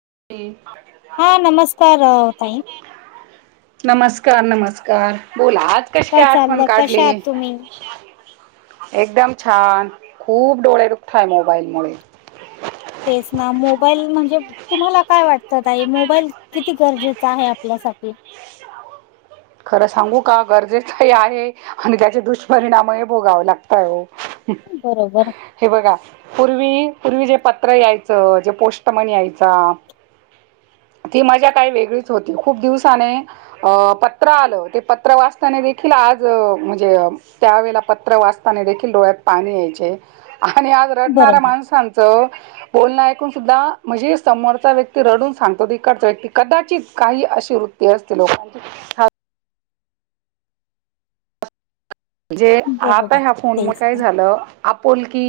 ह [unintelligible] हा नमस्कारताई [inaudible] नमस्कार नमस्कार बोला आज कशी काय आठवण चाललं? कशा काढली आहात तुम्ही? [inaudible] एकदम छान खूप डोळेरुखताय मोबाईल मुळे- तेच ना मोबाईल म्हणजे तुम्हाला काय वाटत मोबाईल किती गरजेचा आहे आपल्यासाठी- [inaudible] खरं सांगू का गरजेचंही आहे आणि त्याचे दुष्परिणाम हे भोगाव लागतय हो बरोबर, हे बघा पूर्वी पूर्वी जे पत्र यायचं जे पोस्मन यायचा ती मजा काही वेगळीच होती खूप दिवसाने अ प्र आलं ते पत्र वाचताना देखील आज म्हणजे त्यावेला पत्र वाचताना देखील डोळ्यात पाणी यायचे आणि आज रडणाऱ्या बरोबर, माणसांचं बोलणं ऐकून सुद्धा म्हणजे समोरचा व्यक्ती रडून सांगतो इकडचा व्यक्ती कदाचित काही अशी वृत् असते लोकांची म्हणजे आता बरोबर. ह्या फोन मुळे तेच काय ना. झालं आपुलकी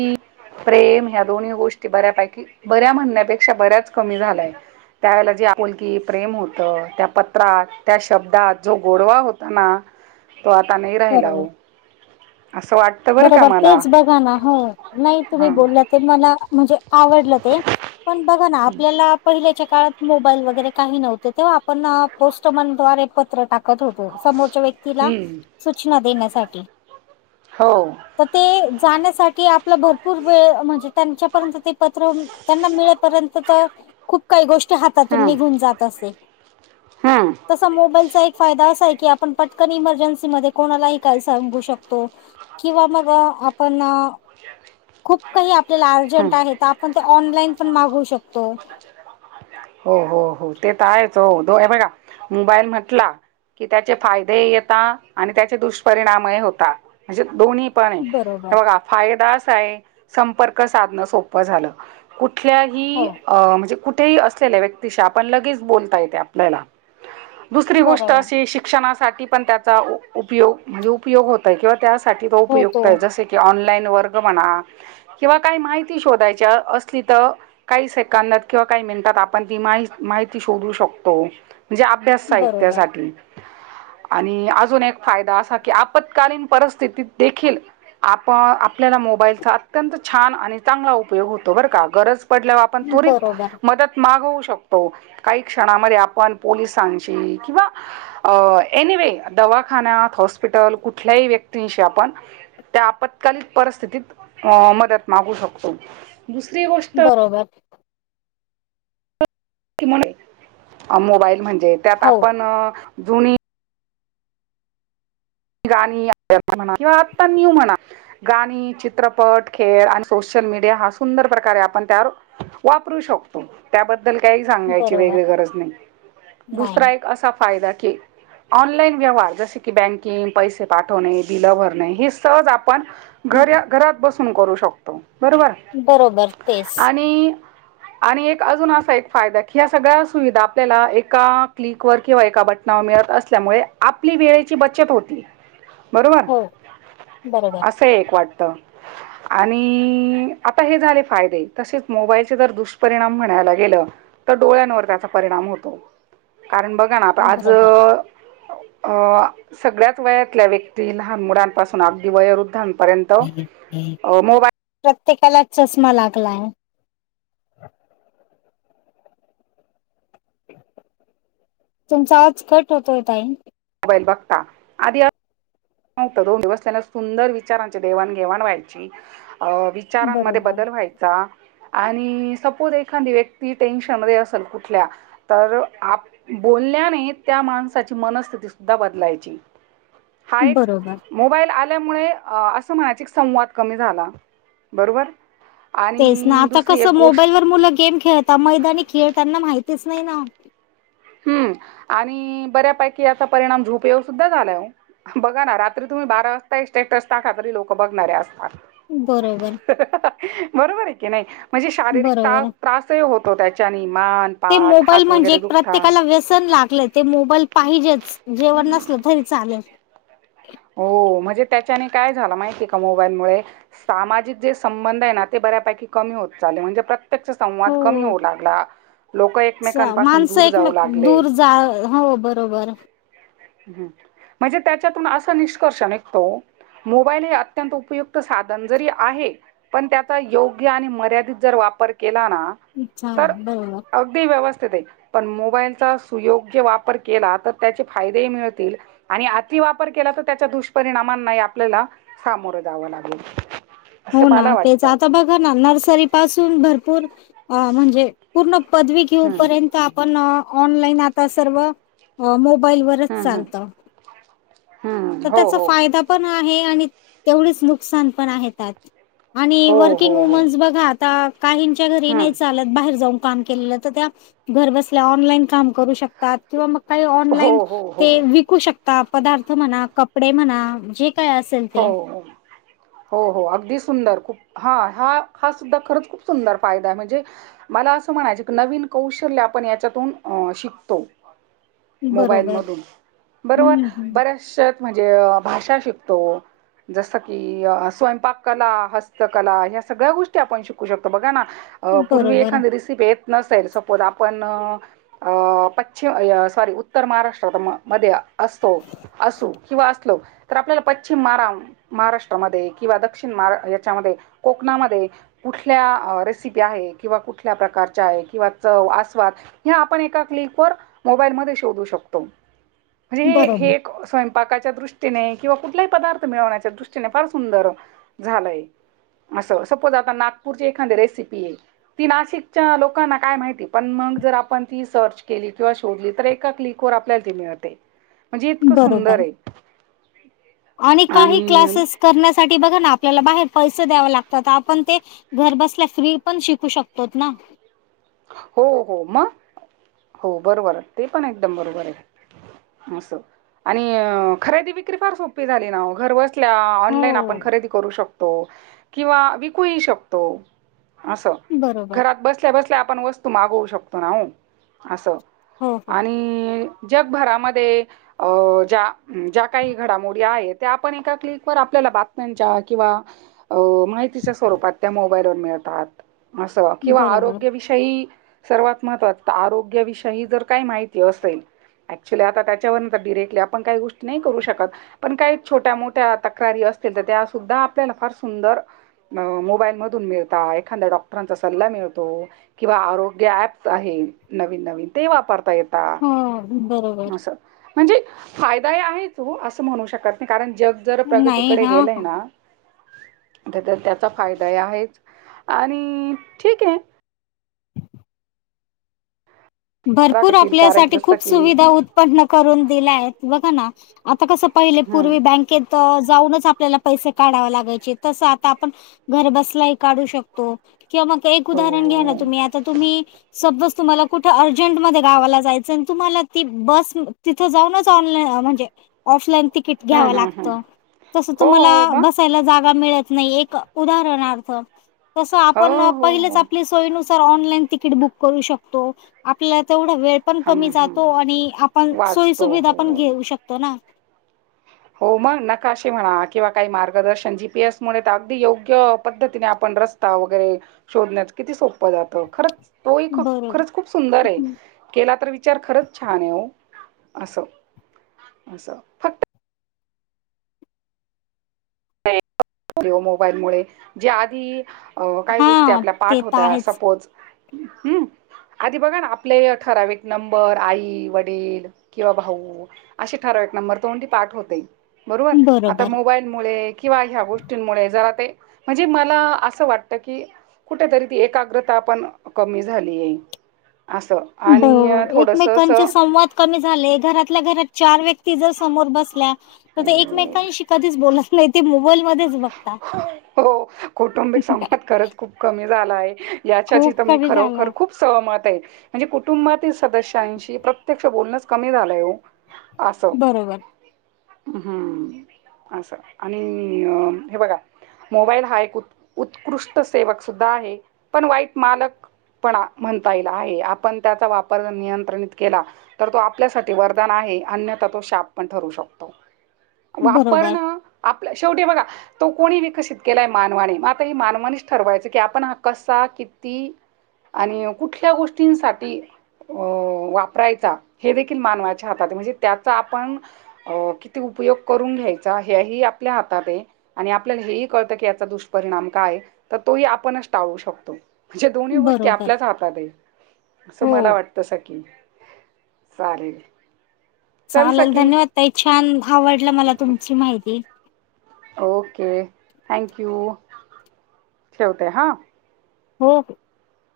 प्रेम ह्या दोन्ही गोष्टी बऱ्यापैकी बऱ्या म्हणण्यापेक्षा बऱ्याच कमी झालाय त्यावेेळेला जे आपुलकी प्रेम होत त्या पत्रात त्या शब्दात जो गोडवा होता ना [inaudible] तो आता नाही राहिला बरोबर, हो बरोबर तेच बघा ना हो नाही तुम्ही हा बोललं ते मला म्हणजे आवडलं ते पण बघा ना आपल्याला पडल्याच्या काळात मोबाईल वगैरे काही नव्हते तेव्हा आपण पोस्टमनद्वारे पत्र टाकत होत समोरच्या व्यक्तीला हम्म सूचना देण्यासाठी हो. त ते [unintelligible] जाण्यासाठी आपला भरपूर वेळ म्हणजे त्यांच्यापर्यंत ते पत्र त्यांना मिळेपर्यंत तर खूप काही गोष्टी हातातून हा निघून जात असते हा तसा मोबाईलचा ही एक फायदा असा आहे की आपणपटकन इमर्जन्सी मध्येकोणालाही काही सांगू शकतो किंवा मग आपण खूप काही आपल्याला अर्जंट हा. आहे तर आपण ते ऑनलाइन पण मागवू शकतो हो हो हो ते तर आहेच हो दो आहे बघा मोबाईल म्हटला कि त्याचे फायदेही येतात आणि त्याचे दुष्परिणामही होतात अशे दोन्हीही पण बरोबर एवढा फायदाच आहे संपर्क साधन सोपं झालं हो कुठल्याही म्हणजे कुठ ते असलेल्या व्यक्तीशी आपण लगेच बोलता येते आपल्याला दुसरी गोष्ट बरोबर अशी शिक्षणासाठी पण त्याचा उपयोग दुरुपयोग होत आहे त्यासाठी तो उपयुक्त आहे जसे की ऑनलाईन वर्ग म्हणा ह [inaudible] किंवा काही माहिती शोधायच्या असली तर काही सेकंदात किंवा काही मिनिटात आपण ती माहिती श शत म्हणे अभ सा बरोबर अज [unintelligible] फायदा असा की आपत्कालीन परिस्थितीत देखील आपन आपल्याला मोबाईलचा अत्यंत छान आणि चांगला उपयोग होतो बरं का गरज पडल्यावर आपण त्वरित बरोबर मदत मागु शकतो काही क्षणांमध्ये आपण पोलिसांची किंवा आ एनीवे दवाखान्यात हॉस्पिटल कुठल्याही व्यक्तींशी आपण त्या आपत्कालीन परिस्थितीत अ मदत मागू शकतो दुसरी गोष्ट बरोबर मोबाईल म्हणजे त्यात हो आपण जुनी गाणी म्हणा किंवा आता न्यू म्हणा गाणी चित्रपट खेळ आणि सोशल सोशल मीडिया हा सुंदर प्रकार आहे आपण त्यावर वापरू शकतो त्याबद्दल बद्दल काही सांगायची बरोबर वेगळी गरज नाही दुसरा नाही एक असा फायदा की ऑनलाईन व्यवहार जसे की बँकिंग पैसे पाठवणे बिलं भरणे हे सहज आप आपण घर घरात बसून करू शकतो बरोबर बरोबर तेच आणि आणि एक अजून असा एक फायदा की या सगळ्या सुविधा आपल्याला एका क्लिक वर किंवा एका बटना मिळत असल्यामुळे आपली वेळेची बचत चतुर्थी बरोबर हो बरोबर अस एक वाटत आणि आता हे झाले फायदे तसेच मोबाईलचे जर दुष्परिणाम म्हणायला गेलं तर डोळ्यांवर त्याचा परिणाम होतो [inaudible] कारण बघा ना आता आज बरोबर. आ सगळ्याच वयातल्या व्यक्ती लहान मुलांपासून अगदी वयोवृद्ध पर्यंत मोबाईल प्रत्येकाला चष्मा लागलाय तुमचा आज कट होतोयेताई. ल बघता आध या [unintelligible] नव्हतं दो् बसल्या सुंदर विचारांचे देवाणघेवाण व्हायची. अ विचारांमध्ये बरोबर. बदल व्हायचा. आणि सपोज एखादी व्यक्ती टेन्शन मध्ये असेल, कुठल्या तर आप बोल आपल्याने त्या माणसाची मनस्थिती सुद्धा बदलायची. [inaudible] हा एक बरोबर. मोबाईल आला. ल्यामुळे अस म्हना संवाद कमी झाला बरोबर. तेच ना आणि आता दुसरी एक कसं मोबाईल गोष्ट वर मुलं गेम खेळत मैदानी खेळताना माहितीच. नाही ना. हं, आणि बऱ्यापैकी याचा परिणाम झोप येऊ सुद्धा झाला बघा ना रात्री तुम्ही बारा वाज सेट रस्ता खातरी लोक बघणारऱ्या असतात. बरोबर [unintelligible] बरोबर हेे की नाही. म्हणजे शारीरिक तास बरोबर. त्रासही होतो त्याच्यानी मान पाात हात वगैरे दु. ्यकाला व्यसन लागलं ते मोबाईल पाहिजेच जेवण नसल तरी चालेल. हो म्हणजे त्याच्याने काय झालं माहितीय का मोबाईलमुळे सामाजिक जे संबंध आहे ना ते ब बऱ्यापैकी कमी होत चालला म्हणजे प्रत्य संवाद कमी हो. होऊ लागला. लोक च एकमेकांपासून माणसं दूर जाऊ एकमेक लागले. दूर जा हो बरोबर. हम् म्हणजे त्याच्यातून असा निष्कर्ष निऐतो. मोबाईल हे अत्यंत उपयुक्त साधन जरी आहे, पण त्याचा योग्य आणि मर्यादित जर वा चालेल बरोबर. अ व्य [unintelligible] पण मोबाईलचा सुयोग्य वापर केला तर त्या फायदे मिळतील आणि अति वापर केला, तर त्याच्या दुष्परिणामांना आपल्याला सामोरं जावं लाग ह [unintelligible] हो ना तेच आता बघा ना नर्सरी पासून भरपूर म्हणजे पूर्ण. हम्म घेर् आप ऑर् [unintelligible] बलवरच हम्म हम्म चालत तर हम्म हो त्याचा हो फायदा पण आहे. तेवढच नुकसान पण आहे आणि हो वर्किंग हो हो वुमन्स बघा आता. काहींच्या घरी हम्म नाही चालत बाहेर जाऊन. का त्या घर बसल्या ऑनलाईन काम करू शकतात, किंवा म काही हो ऑनलाईन हो हो हो ते विकू शकता पदार्थ म्हणा कपडे म्हणाणजे. हो हो हो अगदी. सुंदर खूप हा हा हा सुद्धा खरंच खूप सुंदर फायदा आहे म्हणजे मला असं म्हणायच की नवीन. कौशल्य आपण याच्यातून शिकतो. मोबाईल बरोबर. मधून बरोबर हम्म, हम्म. बऱ्याच म्हणजे भाषा शिक तो. जसं की अ स्वयंपाक कला हस्तकला ह्या सगळ्या गोष्टी आपण शिकू शकतो बघा ना. अ पूर्वी बरोबर. एखांदि रसिपेत. नसेल सपोज आपण पश्चिम सॉरी उत्तर महाराष्ट्रात म मध्ये. असतो असू किंवा असलो तर आपल्याला. पश्चिम मारा महाराष्ट्रामध्ये किंवा दक्षिण मार याच्यामध्ये कोकणामध्ये कुठल्या. रेसिपी आहे किंवा कुठल्या प्रकारच्या आहे किंवा च आस्वाद ह आपण एका क्लिक वरं. मोबाल म शोधू शकतो बरोबर, म्हणजे स्वयपाकाच्या दृष्टीने. किंवा कुठलाही पदार्थ मिळवण्याच्या दृष्टीने फार सुंदर झालंय. असं सपोज आता नागपूरची एखादी रेसिपी आहे, ती नाशिकच्या लोकांना काय माहिती पण. सर् को ए क् वल्या [unintelligible] म्हणजे इतकं सुंदर बरोबर. हे. आणि काही क्लासेस करण्यासाठी बघा ना. आपला बाहेर पैसे द्याव लागतात आपण ते घर बसल्या फ्री पण शिकू शकतो ना. हो हो मग हो बरोबर ते पण एकदम बरोबर आहे. अस आणि खरेदी विक्री फार सोपी झाली ना घर बसल. ऑनईन आपण हो. खरेदी करू शकतो किंवा विकू शकतो. असं बरोबर. घरात बसल्या बसल्या आपण वस्तू मागवू शकतो ना हो असं. हो, हो. आणि जगभरामध्ये अ ज्या ज्या काही घडामोडी आहेत त्या आपण एका क्लिक व आपल्या बातम्यांच्या किंवा माहितीच्या स्वरूपात त्या मोबाईल व मिळतात. असं किंवा आरो बरोबर. षय सर्वात महत् आरोग्याविषयी जर काय माहिती असेल. ऍक्च्युली आता त्याच्यावर डीरेक्टली आपण काही गोष्टी नाही करू शकत पण काही छोट्या मोठ्या तक्रारी अस अस तर त्या सुद्धा आपल्याला फार सुंदर अ मोबाईल मधून मिळता एखादा्या डॉक्टरांचा सल्ला मिळतो. किंवा आरोग्य ऍप् आहे नवीन नवीन ते वापरता येत हो, बरोबर. अस म्हणजे फायदा आहेच हो असं म्हणू शकत नाहीी कारण जग जर नाही. प्रगतीकडे हां, गेलंय हां. ना तर तर त्याचा फायदा आहेच आणि ठीक आहे. भरपूर राखतील कारण आपल्यासाठी जसं खूप की सुविधा उत्पन्न करून दिल्या आहेत बघा ना आता कसं पहिले हं पूर्वी बँकेत तर जाऊनच आपल्याला पैसे काढावे लागायचे तसं आता आपण घर बसलाही काढू शकतो. किंवा मग एक हो उदाहरण घ्या ना हो तुम्ही आता तुम्ही सबज तुम्हाला कुठ अर्जंटमध्ये गावाला जायचं तुम्हाला ती बस तिथ जाऊनच ऑनलाईन म्हणजे ऑफलाईन तिकीट घ्याव हं हं लागत हं तस हो तुम्हाला हो मग बसायला जागा मिळत नाही एक उदारनार्थ तस हो आपण हो पहीलच हो आपली सोय नु सर ऑनलाईन तिकीट बुक करू शकतो आपला ज वेळ पण हं कमी हं जातो आणि आपण सोयी वाचतो सुविधा पण हो घेऊ शकतो ना. हो मग नकाशे म्हणा किंवा काही मार्गदर्शन जीपीएस मुळे तर अगदी योग्य पद्धतीने आपण रस्ता वगैरे शोधण्याच किती सोपं जात खरंच तोही खूप बरोबर खरंच खूप सुंदर आहे केला तर विच विचार खरच छान आहे अस अस फक्त. मोबाईल मु जे आधी अ काही गोष्टी हां, आपल्या ते पाठ तर होत्या आहेच. सपोज हम्म [inaudible] आधी बघा ना आपले ठराव नंबर आई वडील किंवा भाऊ असे ठर ठरावीक नंबर तोंडी पाठव होते बरोबर आता मोबाईल मुळे गोष्टी मुळे जवा ते म्हणजे मला असं वाटत कि कुठेतरी ती एकाग्रता पण कमी झाली आहे. असं आणि बरोबर थोडस एकमेकांचे संवाद कमी झाले घरातल्या घरात चार व्यक् कि जर समोर बसल्या त एक असं मेकांशी कदीच बोलत नाही ते मोबाईल तेज बघता. हो कौटुंबिक संवाद खरच खूप कमी झालाय याच्याची खूप तर मी कमी झाला. खरोखर खूप सहमत म्हणजे कुटुंबातील सदस्यांशी प्रत्यक्ष बोलण कमी झालंय ओ. बरोबर. हम्म असं आणि हे बघा. मोबाईल हा एक उत्कृष्ट सेवक सुद्धा आहे पण वाईट मालक पण म्हणता येला आहे आपण त्याचा वापर नियंत्रणित केला तर तो आपल्यासाठी वरदान आहे अन्यथा तो शाप पण ठरू शकतो बरोबर, वापरणं आपलं शेवटी बघा तो कोणी विकसित केलाय मानवाने मग आता ह मानवाणीच ठरवायचं की आपण हा कसा किती आणि कुठल्या गोष्टींसाठी अ वापरायचा हे देखील मानवाच्या हातात म्हणजे त्याचा आपण किती उपयोग करून घ्यायचा ह्याही आपल्या हातात आहे. आणि आपल्याला हेही कळतं की याचा दुष्परिणाम काय तर तोही आपणच टाळू शकतो म्हणजे दोन्ही गोष्टी बरोबर. आपल्याच हातातहैत असं हो, मला वाटत सकी सारे चालेल धन्यवाद तई छान आवडलं मला तुमची माहिती ओके थँक यू ठेवते हं हो